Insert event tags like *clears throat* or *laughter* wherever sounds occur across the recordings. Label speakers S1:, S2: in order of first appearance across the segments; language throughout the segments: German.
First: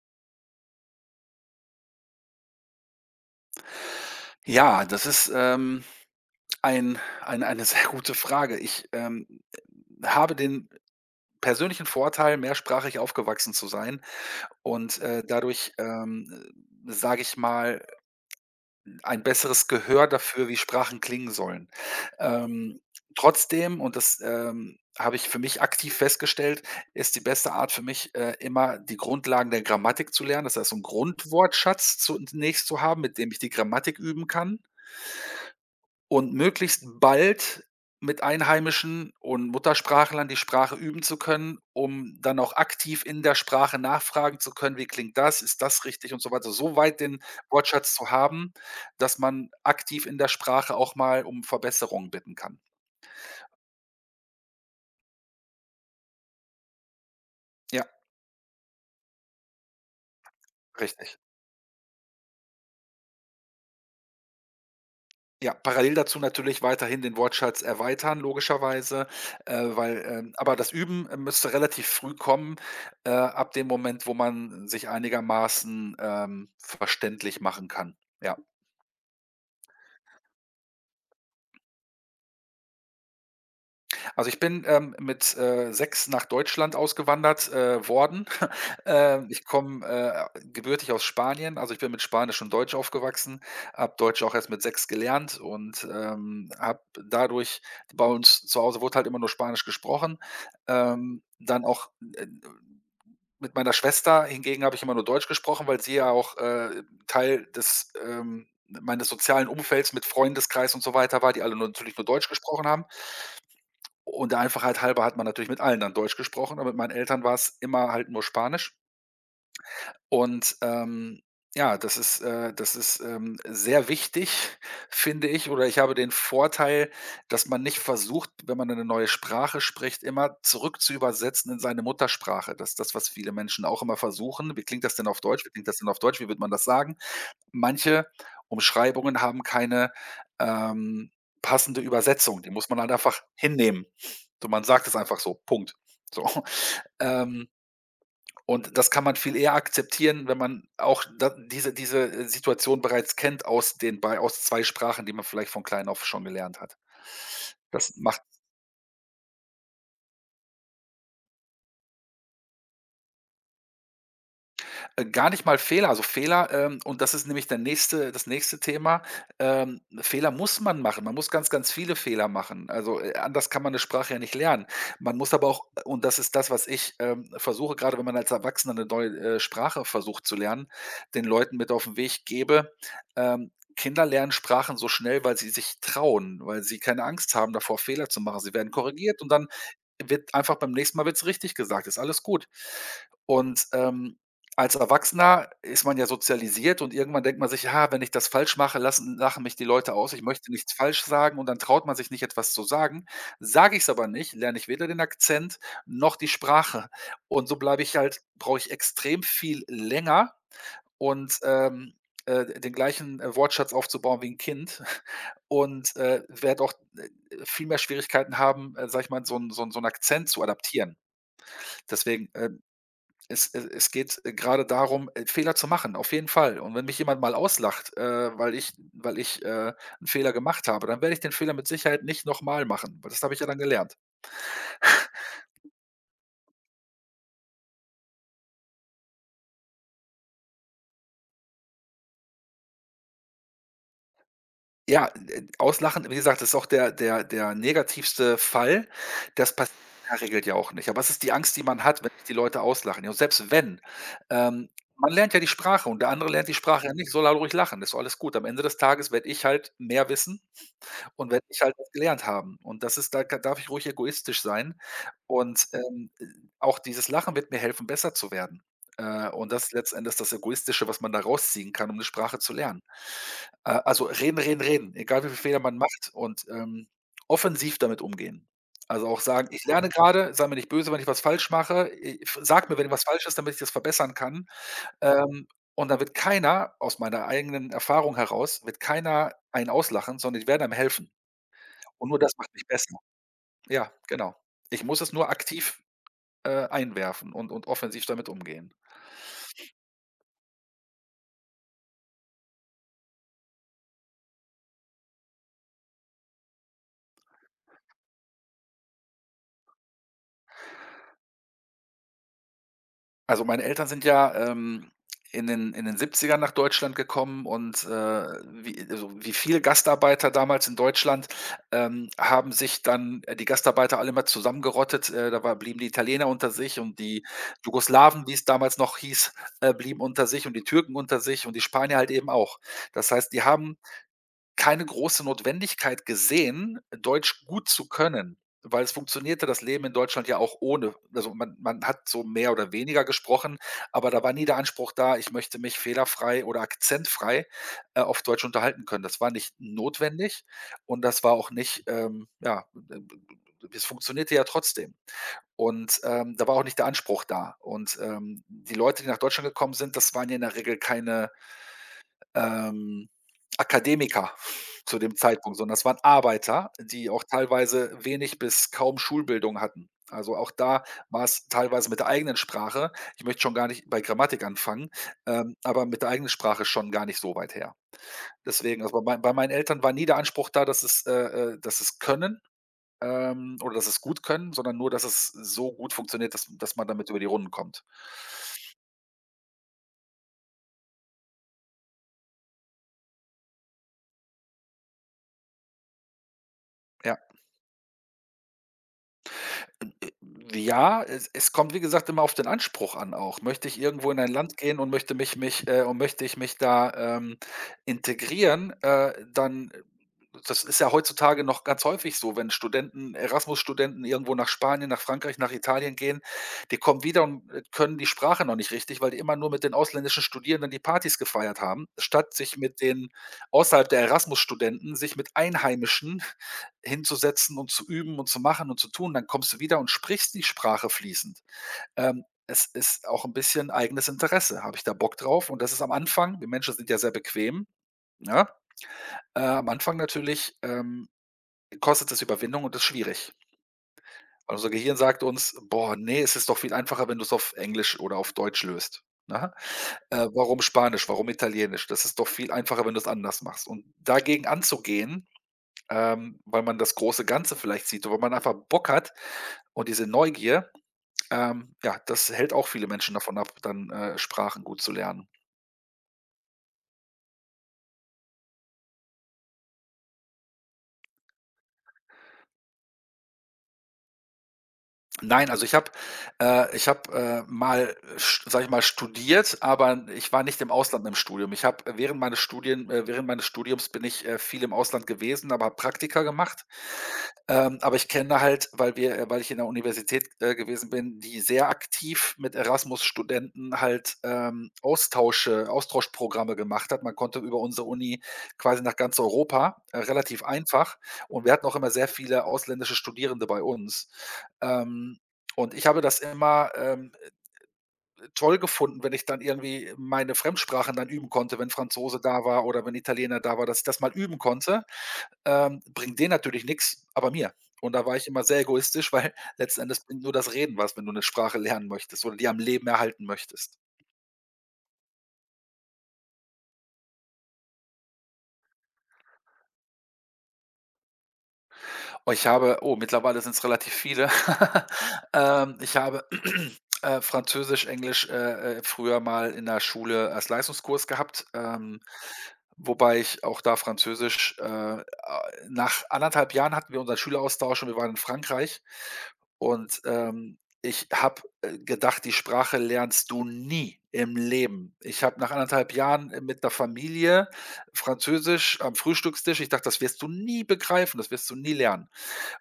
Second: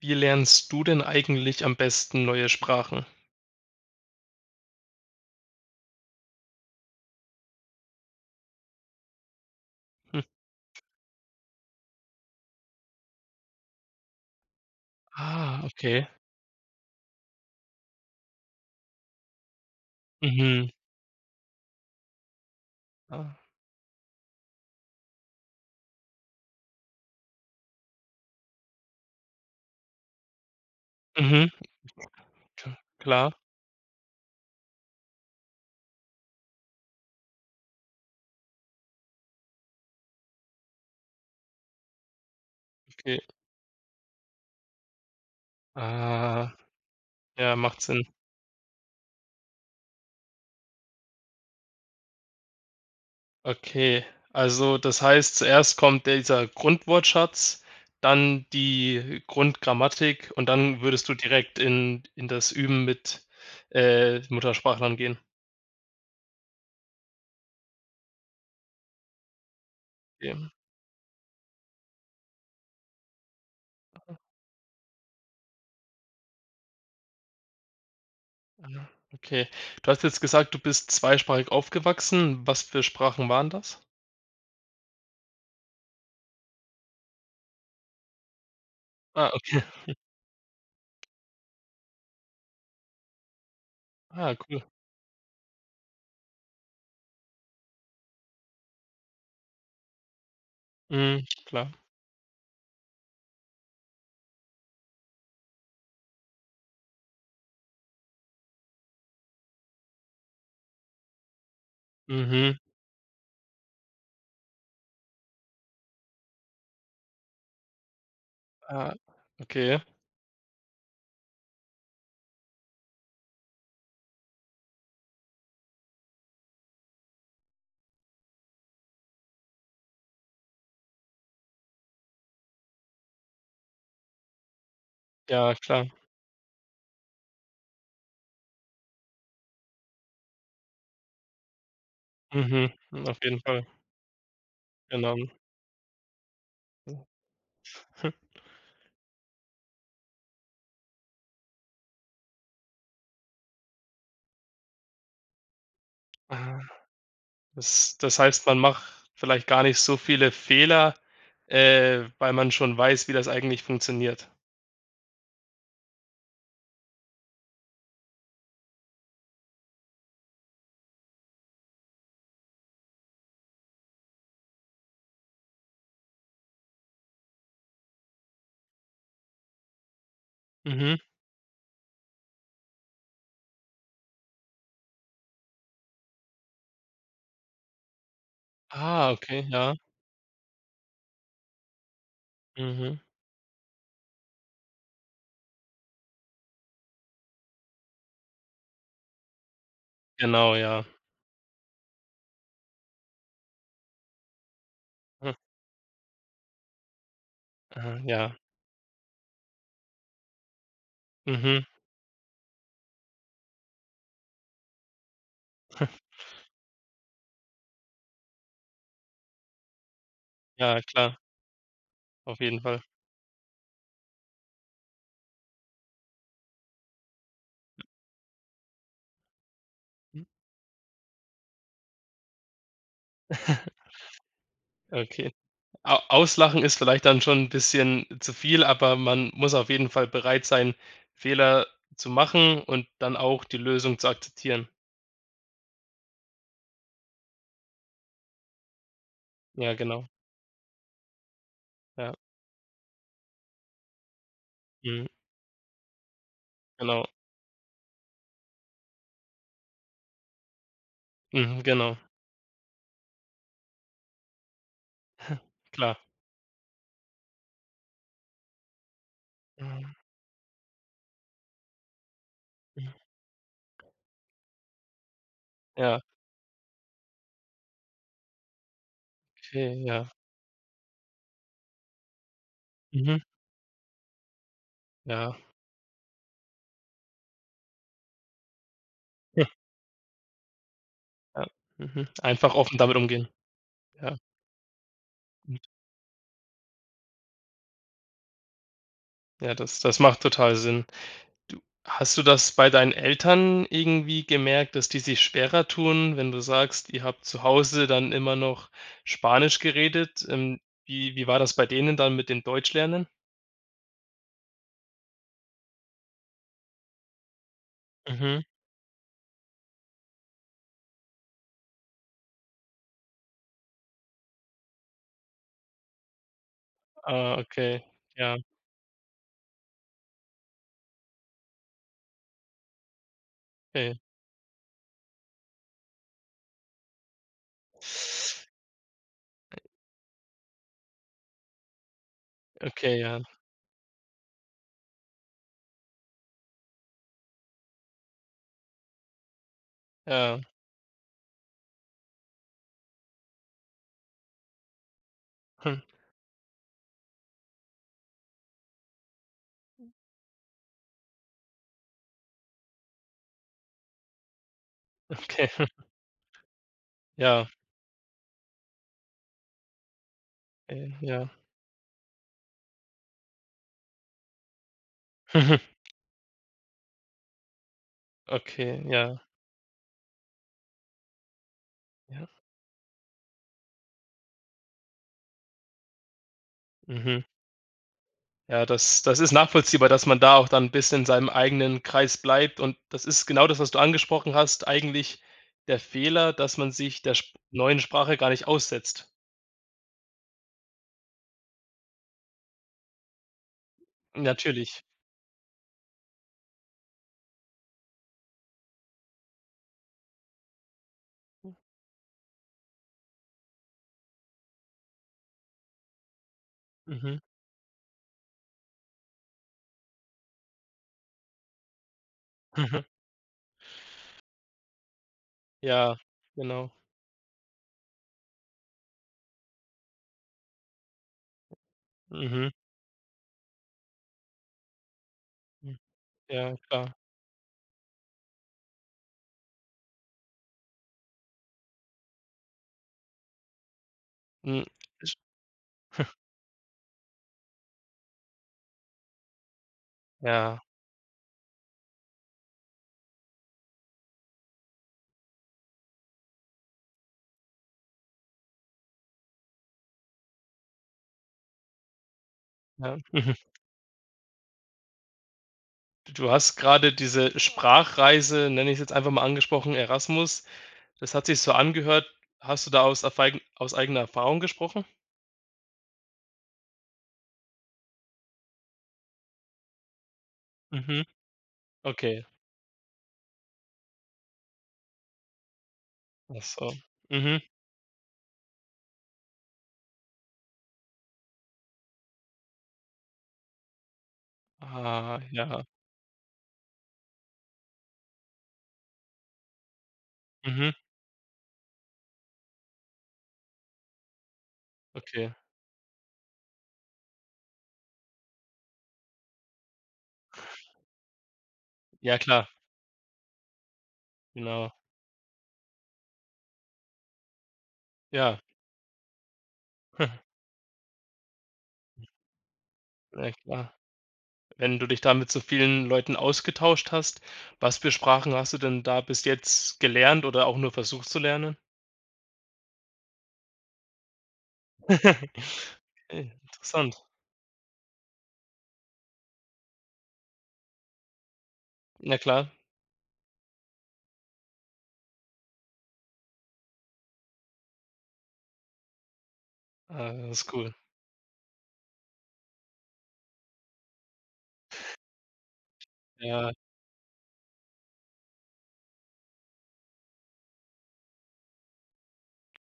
S1: Wie lernst du denn eigentlich am besten neue Sprachen?
S2: Ja, das ist, eine *laughs* sehr gute Frage. Ich,
S1: Hm.
S2: habe den persönlichen Vorteil, mehrsprachig aufgewachsen zu sein und,
S1: Ah,
S2: dadurch,
S1: okay.
S2: sage ich mal, ein besseres Gehör dafür, wie
S1: Mhm.
S2: Sprachen klingen sollen. Ähm,
S1: Ah.
S2: Trotzdem, und das, habe ich für mich aktiv festgestellt, ist die beste Art für mich, immer die Grundlagen der Grammatik zu lernen. Das heißt, so 'n
S1: Mhm.
S2: Grundwortschatz zunächst
S1: K
S2: zu haben, mit dem
S1: klar,
S2: ich die Grammatik üben kann. Und möglichst bald mit Einheimischen und Muttersprachlern die Sprache üben zu können, um dann auch aktiv
S1: okay.
S2: in der Sprache nachfragen zu können: „Wie klingt das? Ist das richtig?“ und so
S1: Ah,
S2: weiter. So weit den
S1: ja, macht
S2: Wortschatz
S1: Sinn.
S2: zu haben, dass man aktiv in der Sprache auch mal um Verbesserungen bitten kann.
S1: Okay, also das heißt, zuerst kommt dieser Grundwortschatz,
S2: Ja,
S1: dann die Grundgrammatik und dann würdest du
S2: richtig.
S1: direkt in das Üben mit Muttersprachlern gehen?
S2: Ja, parallel dazu natürlich weiterhin den Wortschatz erweitern, logischerweise, weil
S1: Okay,
S2: aber das Üben, müsste relativ früh kommen, ab dem Moment, wo man sich einigermaßen, verständlich machen kann. Ja.
S1: ah, okay. Du hast jetzt gesagt, du bist zweisprachig aufgewachsen. Was für Sprachen waren das?
S2: Also, ich bin, mit, 6 nach Deutschland ausgewandert, worden. *laughs*
S1: Ah,
S2: Ich
S1: okay.
S2: komme, gebürtig aus Spanien, also, ich bin mit Spanisch und Deutsch aufgewachsen, habe Deutsch
S1: Ah,
S2: auch erst
S1: cool.
S2: mit 6 gelernt und, habe dadurch bei uns zu Hause wurde halt immer nur Spanisch gesprochen.
S1: Mhm,
S2: Dann
S1: klar.
S2: auch, äh, mit meiner Schwester hingegen habe ich immer nur Deutsch gesprochen, weil sie ja auch, Teil des, meines sozialen Umfelds mit Freundeskreis und so weiter war, die alle nur natürlich nur Deutsch
S1: Mhm.
S2: gesprochen haben. Und der Einfachheit halber hat man natürlich mit allen dann Deutsch gesprochen, aber mit meinen Eltern war es immer halt nur Spanisch.
S1: Ah, okay.
S2: Und, ja, das ist, sehr wichtig, finde ich. Oder ich habe den Vorteil, dass man nicht versucht, wenn man eine neue Sprache spricht, immer zurück zu übersetzen in seine Muttersprache. Das ist das, was viele Menschen auch immer versuchen. Wie klingt das denn auf Deutsch? Wie
S1: Ja,
S2: klingt das
S1: klar.
S2: denn auf Deutsch? Wie wird man das sagen? Manche Umschreibungen haben keine, ähm, passende Übersetzung. Die muss
S1: Mhm.
S2: man halt
S1: Hm, auf
S2: einfach
S1: jeden Fall.
S2: hinnehmen. So, man sagt es
S1: Genau.
S2: einfach so, Punkt. So, *laughs* ähm,
S1: *laughs*
S2: und das kann man viel eher akzeptieren, wenn man auch da diese, Situation bereits kennt aus den bei aus 2 Sprachen, die man vielleicht von klein auf schon
S1: Ah,
S2: gelernt hat. Das
S1: das
S2: macht
S1: heißt, man macht vielleicht gar nicht so viele Fehler, weil man schon weiß, wie das eigentlich funktioniert.
S2: Gar nicht mal Fehler. Also Fehler, und das ist nämlich der nächste das nächste Thema, Fehler muss man machen. Man muss ganz, ganz viele Fehler machen. Also, anders kann man eine Sprache ja nicht lernen. Man muss aber auch und das ist das, was ich, versuche, gerade wenn man als Erwachsener eine neue, Sprache versucht zu lernen,
S1: Mhm.
S2: den Leuten mit auf den Weg gebe, Kinder lernen Sprachen so schnell, weil sie sich trauen, weil sie keine Angst haben davor, Fehler zu machen. Sie werden
S1: Ah,
S2: korrigiert und
S1: okay,
S2: dann
S1: ja.
S2: wird einfach beim nächsten Mal wird's richtig gesagt, ist alles gut.
S1: Mhm.
S2: Und, als Erwachsener ist man ja sozialisiert und irgendwann denkt man sich: „Ja, wenn ich das falsch mache, lassen lachen mich die Leute aus. Ich möchte
S1: Genau,
S2: nichts
S1: ja.
S2: falsch sagen“, und dann traut man sich nicht, etwas zu sagen. Sage ich es aber nicht, lerne ich weder den
S1: Hm,
S2: Akzent noch die Sprache. Und so bleibe ich
S1: aha,
S2: halt
S1: ja.
S2: brauche ich extrem viel länger und,
S1: Mhm.
S2: den gleichen, Wortschatz aufzubauen wie ein Kind *laughs* und, werde auch, äh, viel mehr Schwierigkeiten haben, sage ich mal, so 'n Akzent zu
S1: Ja,
S2: adaptieren.
S1: klar,
S2: Deswegen,
S1: auf jeden Fall.
S2: es geht, grade darum, Fehler zu machen, auf jeden Fall. Und wenn mich jemand mal auslacht, weil ich 'n Fehler gemacht habe, dann werde ich den Fehler mit Sicherheit nicht noch mal machen, weil das habe ich ja dann
S1: *laughs*
S2: gelernt.
S1: Okay. Au auslachen ist vielleicht dann schon ein bisschen zu viel, aber man muss auf jeden Fall bereit sein, Fehler zu machen und dann auch die Lösung zu akzeptieren.
S2: Ja, auslachen, wie gesagt, ist auch der negativste Fall. Das
S1: Ja,
S2: passiert
S1: genau.
S2: in der Regel ja auch nicht. Aber es ist die Angst, die man hat, wenn
S1: Ja.
S2: die Leute auslachen. Ja, und selbst wenn, ähm,
S1: Mhm.
S2: man lernt ja die Sprache und der andere lernt die Sprache ja
S1: Genau.
S2: nicht, soll er ruhig lachen, ist doch alles gut. Am Ende des Tages werde ich halt mehr wissen. Und wenn ich
S1: Mhm.
S2: halt was
S1: Genau.
S2: gelernt haben. Und das ist da ka darf ich ruhig egoistisch sein. Und,
S1: *laughs* Klar.
S2: auch dieses Lachen wird mir helfen, besser zu werden. Und das ist
S1: Mhm.
S2: letzten das Egoistische, was man da rausziehen kann, um eine Sprache zu lernen.
S1: Mhm.
S2: Also reden, reden, reden, egal wie viel Fehler man
S1: Ja,
S2: macht und, offensiv damit umgehen. Also auch sagen: „Ich
S1: okay,
S2: lerne
S1: ja.
S2: gerade sei mir nicht böse, wenn ich was falsch mache. I sag mir, wenn was
S1: Mhm.
S2: falsch ist, damit ich das verbessern kann.“
S1: Ja.
S2: Ähm, und dann wird keiner aus meiner eigenen Erfahrung heraus wird keiner
S1: *laughs*
S2: einen auslachen, sondern die werden einem helfen.
S1: Ja. Mhm.
S2: Und nur das macht
S1: Einfach
S2: mich
S1: offen damit
S2: besser.
S1: umgehen.
S2: Ja,
S1: Ja.
S2: genau. Ich muss es nur
S1: Mhm.
S2: aktiv, einwerfen und offensiv damit umgehen.
S1: Ja, das macht total Sinn. Du hast du das bei deinen Eltern irgendwie gemerkt, dass die sich schwerer tun, wenn du sagst, ihr habt zu Hause dann immer noch Spanisch geredet? Wie war das bei denen dann mit dem Deutschlernen?
S2: Also, meine Eltern sind ja, in den Siebzigern nach Deutschland gekommen und,
S1: Mhm.
S2: wie also, wie viele Gastarbeiter damals in Deutschland, haben sich dann die Gastarbeiter alle mal zusammengerottet. Da war blieben die Italiener unter sich und die
S1: Ah, okay.
S2: Jugoslawen, wie
S1: Ja,
S2: es damals noch hieß, blieben unter sich und die Türken unter sich und die Spanier halt eben auch. Das heißt, die haben
S1: okay.
S2: keine große Notwendigkeit gesehen, Deutsch gut zu können, weil es funktionierte das Leben in Deutschland ja auch ohne Also, man hat so mehr oder
S1: Okay,
S2: weniger
S1: ja,
S2: gesprochen, aber da war nie der Anspruch da: „Ich möchte mich fehlerfrei oder akzentfrei, auf Deutsch unterhalten können.“ Das war nicht
S1: ja.
S2: notwendig und das war auch nicht, ja, es funktionierte ja trotzdem.
S1: Hm,
S2: Und, da war auch nicht der Anspruch da. Und, die Leute, die nach Deutschland gekommen sind, das waren ja in der Regel keine ähm, Akademiker *laughs* zu dem
S1: okay.
S2: Zeitpunkt, sondern
S1: *laughs*
S2: das waren Arbeiter, die auch
S1: Ja,
S2: teilweise wenig bis kaum Schulbildung hatten. Also, auch da
S1: okay,
S2: war
S1: ja.
S2: es teilweise mit der eigenen Sprache ich möchte schon gar nicht bei Grammatik anfangen,
S1: *laughs*
S2: aber mit der eigenen Sprache schon gar nicht so weit her. Deswegen,
S1: Okay,
S2: also,
S1: ja,
S2: bei meinen Eltern war nie der Anspruch da, dass es
S1: ja.
S2: können, oder dass es gut können, sondern nur, dass es so gut funktioniert, dass man damit über
S1: Mhm.
S2: die Runden kommt.
S1: Ja, das ist nachvollziehbar, dass man da auch dann ein bisschen in seinem eigenen Kreis bleibt und das ist genau das, was du angesprochen hast, eigentlich der Fehler, dass man sich der
S2: Ja.
S1: sp neuen Sprache gar nicht aussetzt.
S2: Hm, ja, es kommt, wie gesagt, immer auf den Anspruch an auch. Möchte ich irgendwo in ein Land gehen
S1: Natürlich.
S2: und möchte ich mich da, integrieren, dann das ist ja heutzutage noch ganz häufig so, wenn Studenten Erasmus-Studenten irgendwo nach Spanien, nach Frankreich, nach Italien gehen, die kommen
S1: Mhm.
S2: wieder und, können die Sprache noch nicht richtig, weil die immer nur mit den ausländischen Studierenden die Partys gefeiert haben, statt
S1: *laughs*
S2: sich mit
S1: Mhm.
S2: den außerhalb der Erasmus-Studenten sich mit
S1: Ja,
S2: Einheimischen
S1: genau.
S2: hinzusetzen und zu üben und zu machen und zu tun, dann kommst du wieder und sprichst die Sprache fließend.
S1: Mhm.
S2: Es ist auch ein bisschen eigenes Interesse. Habe ich da Bock drauf? Und das
S1: Hm,
S2: ist am Anfang wir
S1: ja,
S2: Menschen sind
S1: klar.
S2: ja sehr bequem, ne? Am Anfang natürlich, kostet es Überwindung und ist schwierig. Weil
S1: Hm,
S2: unser Gehirn
S1: sch
S2: sagt uns: „Boah, nee, es ist doch viel einfacher, wenn du es auf Englisch oder auf Deutsch löst“, ne?
S1: ja,
S2: Warum Spanisch? Warum Italienisch? Das ist doch viel einfacher, wenn du es anders machst. Und dagegen anzugehen, weil man das große Ganze vielleicht sieht und weil man einfach Bock hat. Und diese Neugier, ja, das hält auch viele
S1: ja.
S2: Menschen
S1: Mhm.
S2: davon ab, dann, Sprachen gut zu lernen.
S1: Du hast gerade diese Sprachreise, nenne ich's jetzt einfach mal, angesprochen, Erasmus. Das hat sich so angehört. Hast du da aus eigener Erfahrung gesprochen?
S2: Nein, also ich habe, mal, sch sage ich mal, studiert, aber ich war nicht im
S1: Mhm.
S2: Ausland im Studium. Ich habe
S1: Okay.
S2: während meines Studiums bin ich, viel im Ausland gewesen, aber habe Praktika
S1: Ach
S2: gemacht.
S1: so. Mhm.
S2: Aber ich kenne halt, weil ich in der Universität, gewesen bin, die sehr aktiv mit Erasmus-Studenten halt,
S1: Ah, ja.
S2: Austausche Austauschprogramme gemacht hat. Man konnte über unsere Uni quasi nach ganz Europa, relativ
S1: Mhm,
S2: einfach und wir hatten auch immer sehr viele ausländische Studierende bei uns. Ähm,
S1: okay.
S2: und ich habe das immer, toll gefunden, wenn ich dann irgendwie meine Fremdsprachen dann üben konnte, wenn
S1: Ja
S2: Franzose da
S1: klar,
S2: war oder wenn Italiener da war, dass ich das mal üben
S1: genau.
S2: konnte. Bringt denen natürlich nix, aber mir. Und da war ich
S1: Ja,
S2: immer sehr egoistisch, *laughs* weil letzten Endes bringt nur
S1: *laughs*
S2: das Reden was, wenn du eine Sprache lernen möchtest oder die am Leben erhalten
S1: na klar.
S2: möchtest.
S1: Wenn du dich da mit so vielen Leuten ausgetauscht hast, was für Sprachen hast du denn da bis jetzt gelernt oder auch nur versucht zu lernen?
S2: Und mittlerweile sind es relativ viele. *laughs*
S1: *laughs*
S2: Ich habe, *clears throat*
S1: Interessant.
S2: Französisch, Englisch, früher mal in der Schule als Leistungskurs gehabt.
S1: Na klar.
S2: Wobei ich auch da Französisch a nach anderthalb Jahren hatten wir unseren Schüleraustausch und wir waren in Frankreich und,
S1: Ah, das ist
S2: ähm,
S1: cool.
S2: ich habe, gedacht, die Sprache lernst du nie im Leben. Ich habe nach anderthalb Jahren
S1: Ja,
S2: mit der Familie Französisch am Frühstückstisch, ich dachte, das wirst du nie begreifen, das wirst du nie lernen.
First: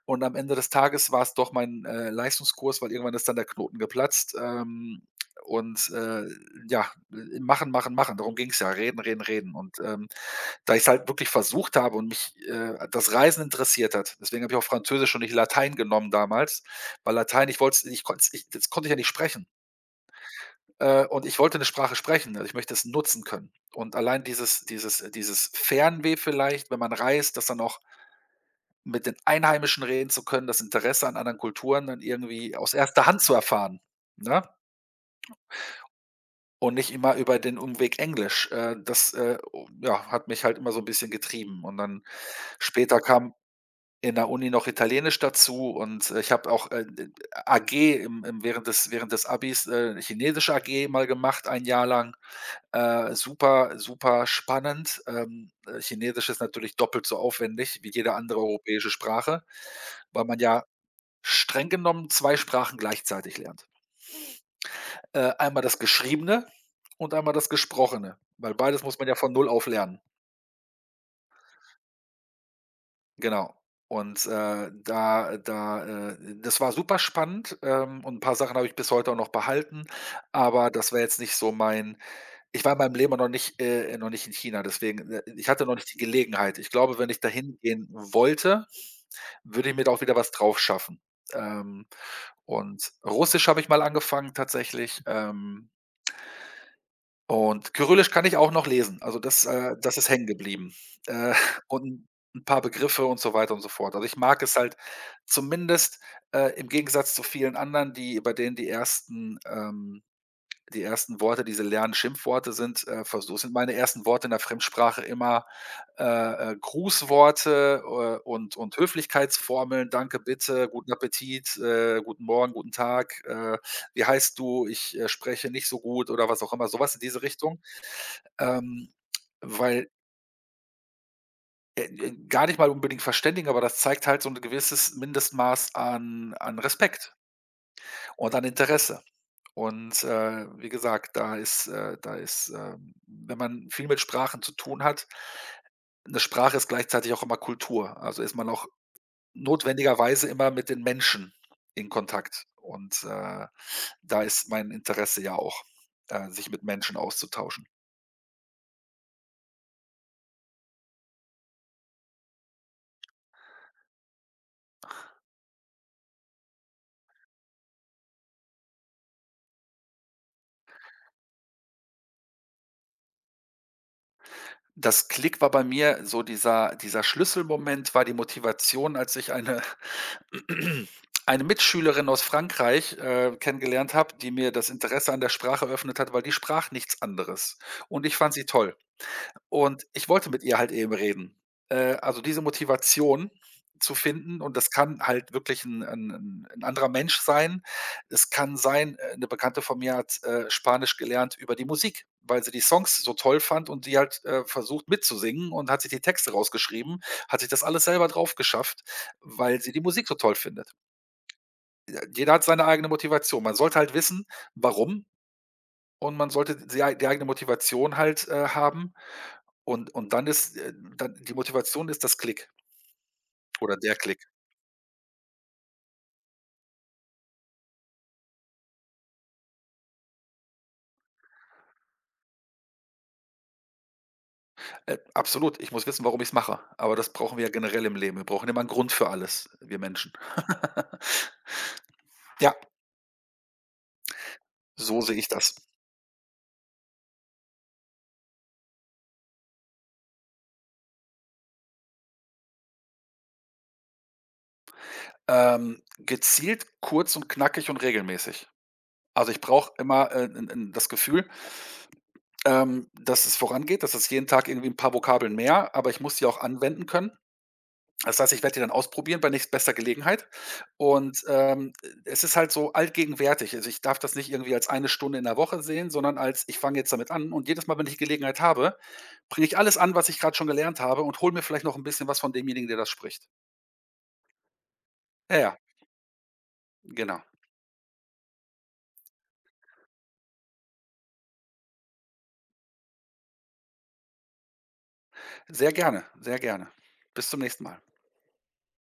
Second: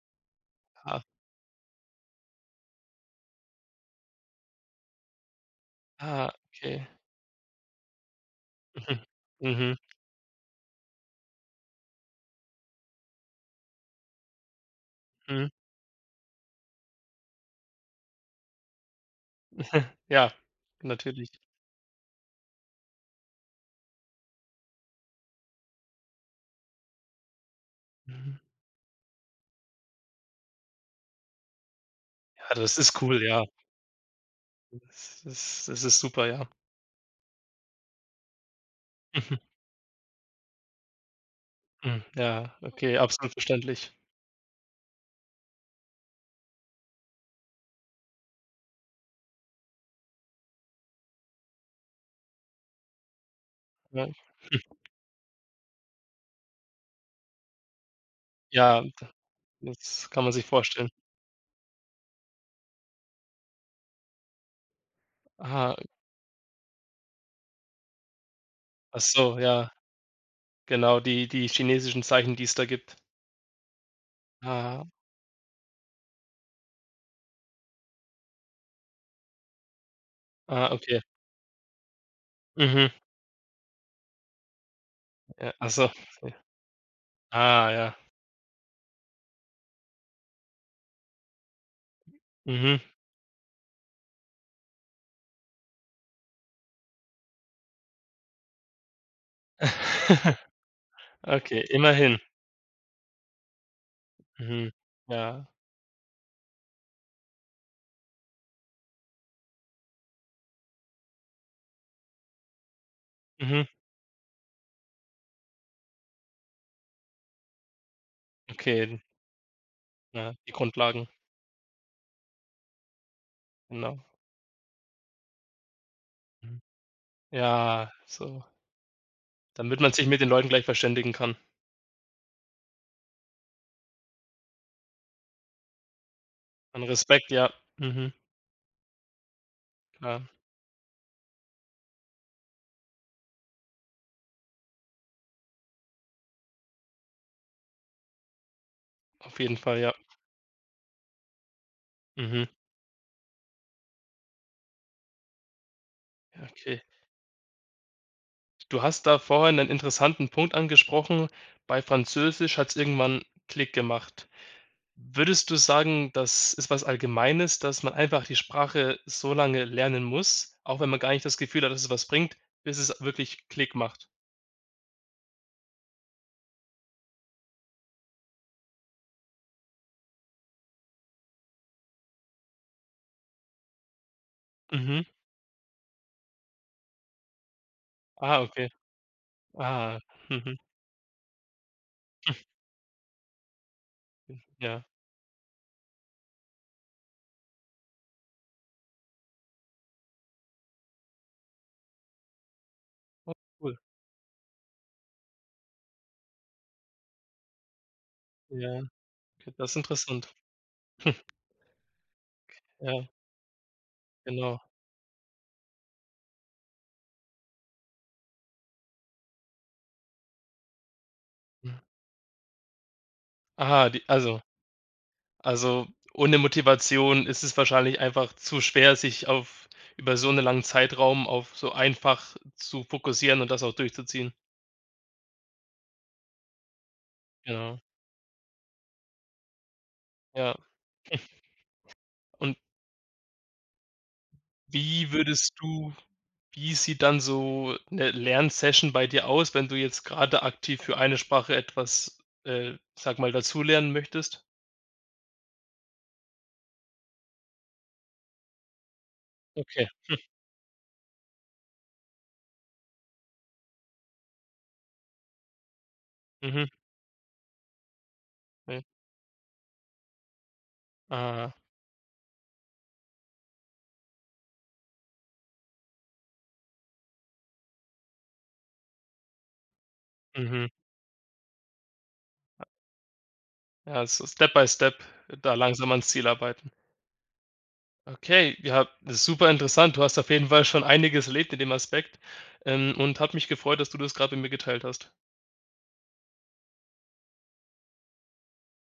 S2: Und am Ende des
S1: ah,
S2: Tages war es doch mein, Leistungskurs, weil irgendwann ist dann der Knoten geplatzt. Und, äh,
S1: ah, okay.
S2: ja, machen, machen, machen, darum ging's ja, reden,
S1: Mhm,
S2: reden, reden,
S1: mhm,
S2: da ich's halt wirklich versucht habe und mich, das Reisen interessiert hat. Deswegen habe ich auch Französisch und nicht
S1: mhm.
S2: Latein genommen damals, weil Latein, ich wollte, ich konnte, ich das konnte ich ja nicht sprechen.
S1: *laughs* Ja,
S2: Und
S1: natürlich.
S2: ich wollte eine Sprache sprechen, also ich möchte es nutzen können. Und allein dieses dieses Fernweh vielleicht, wenn man reist, das dann auch
S1: Mhm.
S2: mit den Einheimischen reden zu können, das Interesse an anderen Kulturen dann
S1: Ja,
S2: irgendwie aus
S1: das ist
S2: erster Hand
S1: cool,
S2: zu
S1: ja.
S2: erfahren, ne?
S1: Das ist super, ja.
S2: Und nicht immer über den Umweg Englisch.
S1: *laughs*
S2: Hat mich halt immer so ein bisschen getrieben. Und
S1: mhm.
S2: dann
S1: Ja, okay,
S2: später
S1: absolut
S2: kam
S1: verständlich.
S2: in der Uni noch Italienisch dazu, ich habe auch, AG im während des Abis, Chinesisch AG mal gemacht, ein Jahr lang. Super,
S1: Ja.
S2: super spannend. Chinesisch ist natürlich doppelt so aufwendig wie jede andere
S1: Ja.
S2: europäische Sprache,
S1: Das kann
S2: weil
S1: man
S2: man
S1: sich
S2: ja
S1: vorstellen.
S2: streng genommen 2 Sprachen gleichzeitig lernt. Einmal
S1: Ah,
S2: das Geschriebene und einmal das Gesprochene, weil beides
S1: ach
S2: muss man ja von
S1: so,
S2: null auf
S1: ja,
S2: lernen.
S1: genau, die chinesischen Zeichen, die es da gibt.
S2: Genau. Und,
S1: Ah,
S2: da da Das war super spannend, und ein paar Sachen habe ich bis heute auch noch behalten,
S1: ah,
S2: aber das
S1: okay.
S2: war jetzt nicht so mein, ich war in
S1: Mhm.
S2: meinem Leben noch nicht in China, deswegen, ich
S1: Ja,
S2: hatte
S1: ach
S2: noch
S1: so.
S2: nicht die Gelegenheit. Ich glaube, wenn ich dahin
S1: Ah,
S2: gehen
S1: ja.
S2: wollte, würde ich mir da auch wieder was drauf schaffen. Ähm,
S1: Mhm.
S2: und Russisch habe ich mal angefangen tatsächlich, und Kyrillisch kann ich auch noch lesen. Also, das ist hängen
S1: *laughs*
S2: geblieben. Äh,
S1: Okay,
S2: *laughs* und
S1: immerhin.
S2: 'n paar Begriffe und so weiter und so fort. Also, ich mag es
S1: Mhm.
S2: halt
S1: Ja.
S2: zumindest, im Gegensatz zu vielen anderen, die bei denen die ersten Worte, die sie lernen, Schimpfworte sind, versuch sind
S1: Mhm.
S2: meine ersten Worte in der Fremdsprache immer, äh, Grußworte, und
S1: Okay,
S2: Höflichkeitsformeln. „Danke“,
S1: ja, die
S2: „Bitte“, „Guten
S1: Grundlagen,
S2: Appetit“, „Guten Morgen“, „Guten Tag“,
S1: genau.
S2: „Wie heißt du?“, „Ich, spreche nicht so gut“ oder was auch
S1: Mhm.
S2: immer, so was in diese Richtung.
S1: Ja, so,
S2: Ähm,
S1: damit
S2: weil,
S1: man sich mit den Leuten gleich verständigen kann.
S2: Gar nicht mal unbedingt verständigen, aber das zeigt halt so ein gewisses Mindestmaß an
S1: An
S2: Respekt
S1: Respekt, ja. Mhm,
S2: und an Interesse.
S1: klar,
S2: Wie gesagt, wenn man viel mit Sprachen zu tun hat, eine Sprache ist gleichzeitig auch immer Kultur. Also, ist man auch
S1: auf jeden Fall, ja.
S2: notwendigerweise immer mit den Menschen in Kontakt.
S1: Mhm.
S2: Da ist mein Interesse ja auch,
S1: Ja,
S2: sich mit
S1: okay.
S2: Menschen auszutauschen.
S1: Du hast da vorhin einen interessanten Punkt angesprochen. Bei Französisch hat es irgendwann Klick gemacht. Würdest du sagen, das ist was Allgemeines, dass man einfach die Sprache so lange lernen muss, auch wenn man gar nicht das Gefühl hat, dass es was bringt, bis es wirklich Klick macht?
S2: Das Klick war bei mir, so dieser Schlüsselmoment war die Motivation, als ich eine *clears throat* eine Mitschülerin aus Frankreich, kennengelernt habe, die mir das
S1: Mhm.
S2: Interesse an der Sprache eröffnet hat, weil die sprach nichts anderes und ich fand
S1: Ah,
S2: sie
S1: okay.
S2: toll. Und
S1: Ah,
S2: ich wollte mit
S1: mhm,
S2: ihr halt eben reden. Also diese Motivation zu finden, und das
S1: ja.
S2: kann halt wirklich ein 'n 'n 'n anderer Mensch sein. Es kann sein, 'ne Bekannte von mir hat, Spanisch gelernt über die Musik, weil sie die Songs so
S1: Oh,
S2: toll fand
S1: cool.
S2: und die halt, versucht mitzusingen und hat sich die Texte rausgeschrieben, hat sich das alles selber drauf
S1: Ja,
S2: geschafft,
S1: okay,
S2: weil
S1: das
S2: sie
S1: ist
S2: die Musik so
S1: interessant.
S2: toll findet.
S1: *laughs*
S2: Jeder hat seine eigene
S1: Ja,
S2: Motivation. Man sollte halt wissen,
S1: genau.
S2: warum, und man sollte die eigene Motivation halt, haben, und dann, die
S1: Mhm.
S2: Motivation ist das Klick oder
S1: Ah,
S2: der
S1: die
S2: Klick.
S1: also, ohne Motivation ist es wahrscheinlich einfach zu schwer, sich auf über so einen langen Zeitraum auf so einfach zu fokussieren und das auch durchzuziehen.
S2: Absolut, ich muss wissen, warum ich es mache, aber das brauchen wir ja
S1: Genau,
S2: generell im Leben. Wir brauchen immer einen Grund für alles, wir Menschen.
S1: ja. Und
S2: Ja, so
S1: wie
S2: sehe ich
S1: würdest
S2: das.
S1: du wie sieht dann so eine Lernsession bei dir aus, wenn du jetzt gerade aktiv für eine Sprache etwas, sage mal, dazulernen möchtest?
S2: Gezielt, kurz und knackig und regelmäßig. Also, ich brauche
S1: Okay.
S2: immer, 'n 'n das Gefühl, dass es vorangeht, dass es jeden Tag irgendwie ein paar Vokabeln mehr, aber ich muss die auch
S1: Mhm.
S2: anwenden können. Das heißt, ich werde die dann
S1: Mhm.
S2: ausprobieren bei nächstbester Gelegenheit, und,
S1: Ah.
S2: ähm, es ist halt so allgegenwärtig. Also, ich darf das nicht irgendwie als eine Stunde in der Woche sehen, sondern als: ich fange jetzt damit an, und jedes Mal, wenn ich Gelegenheit habe, bringe ich alles an, was ich gerade schon
S1: Mhm.
S2: gelernt habe, und hole mir vielleicht noch ein bisschen was von demjenigen, der das spricht.
S1: Ja, so Step by Step
S2: Ja,
S1: da
S2: ja,
S1: langsam ans Ziel arbeiten.
S2: genau.
S1: Okay, ja, das ist super interessant. Du hast auf jeden Fall schon einiges erlebt in dem Aspekt, und hat mich gefreut, dass du das gerade mit mir geteilt hast.
S2: Sehr gerne, sehr gerne. Bis zum nächsten Mal.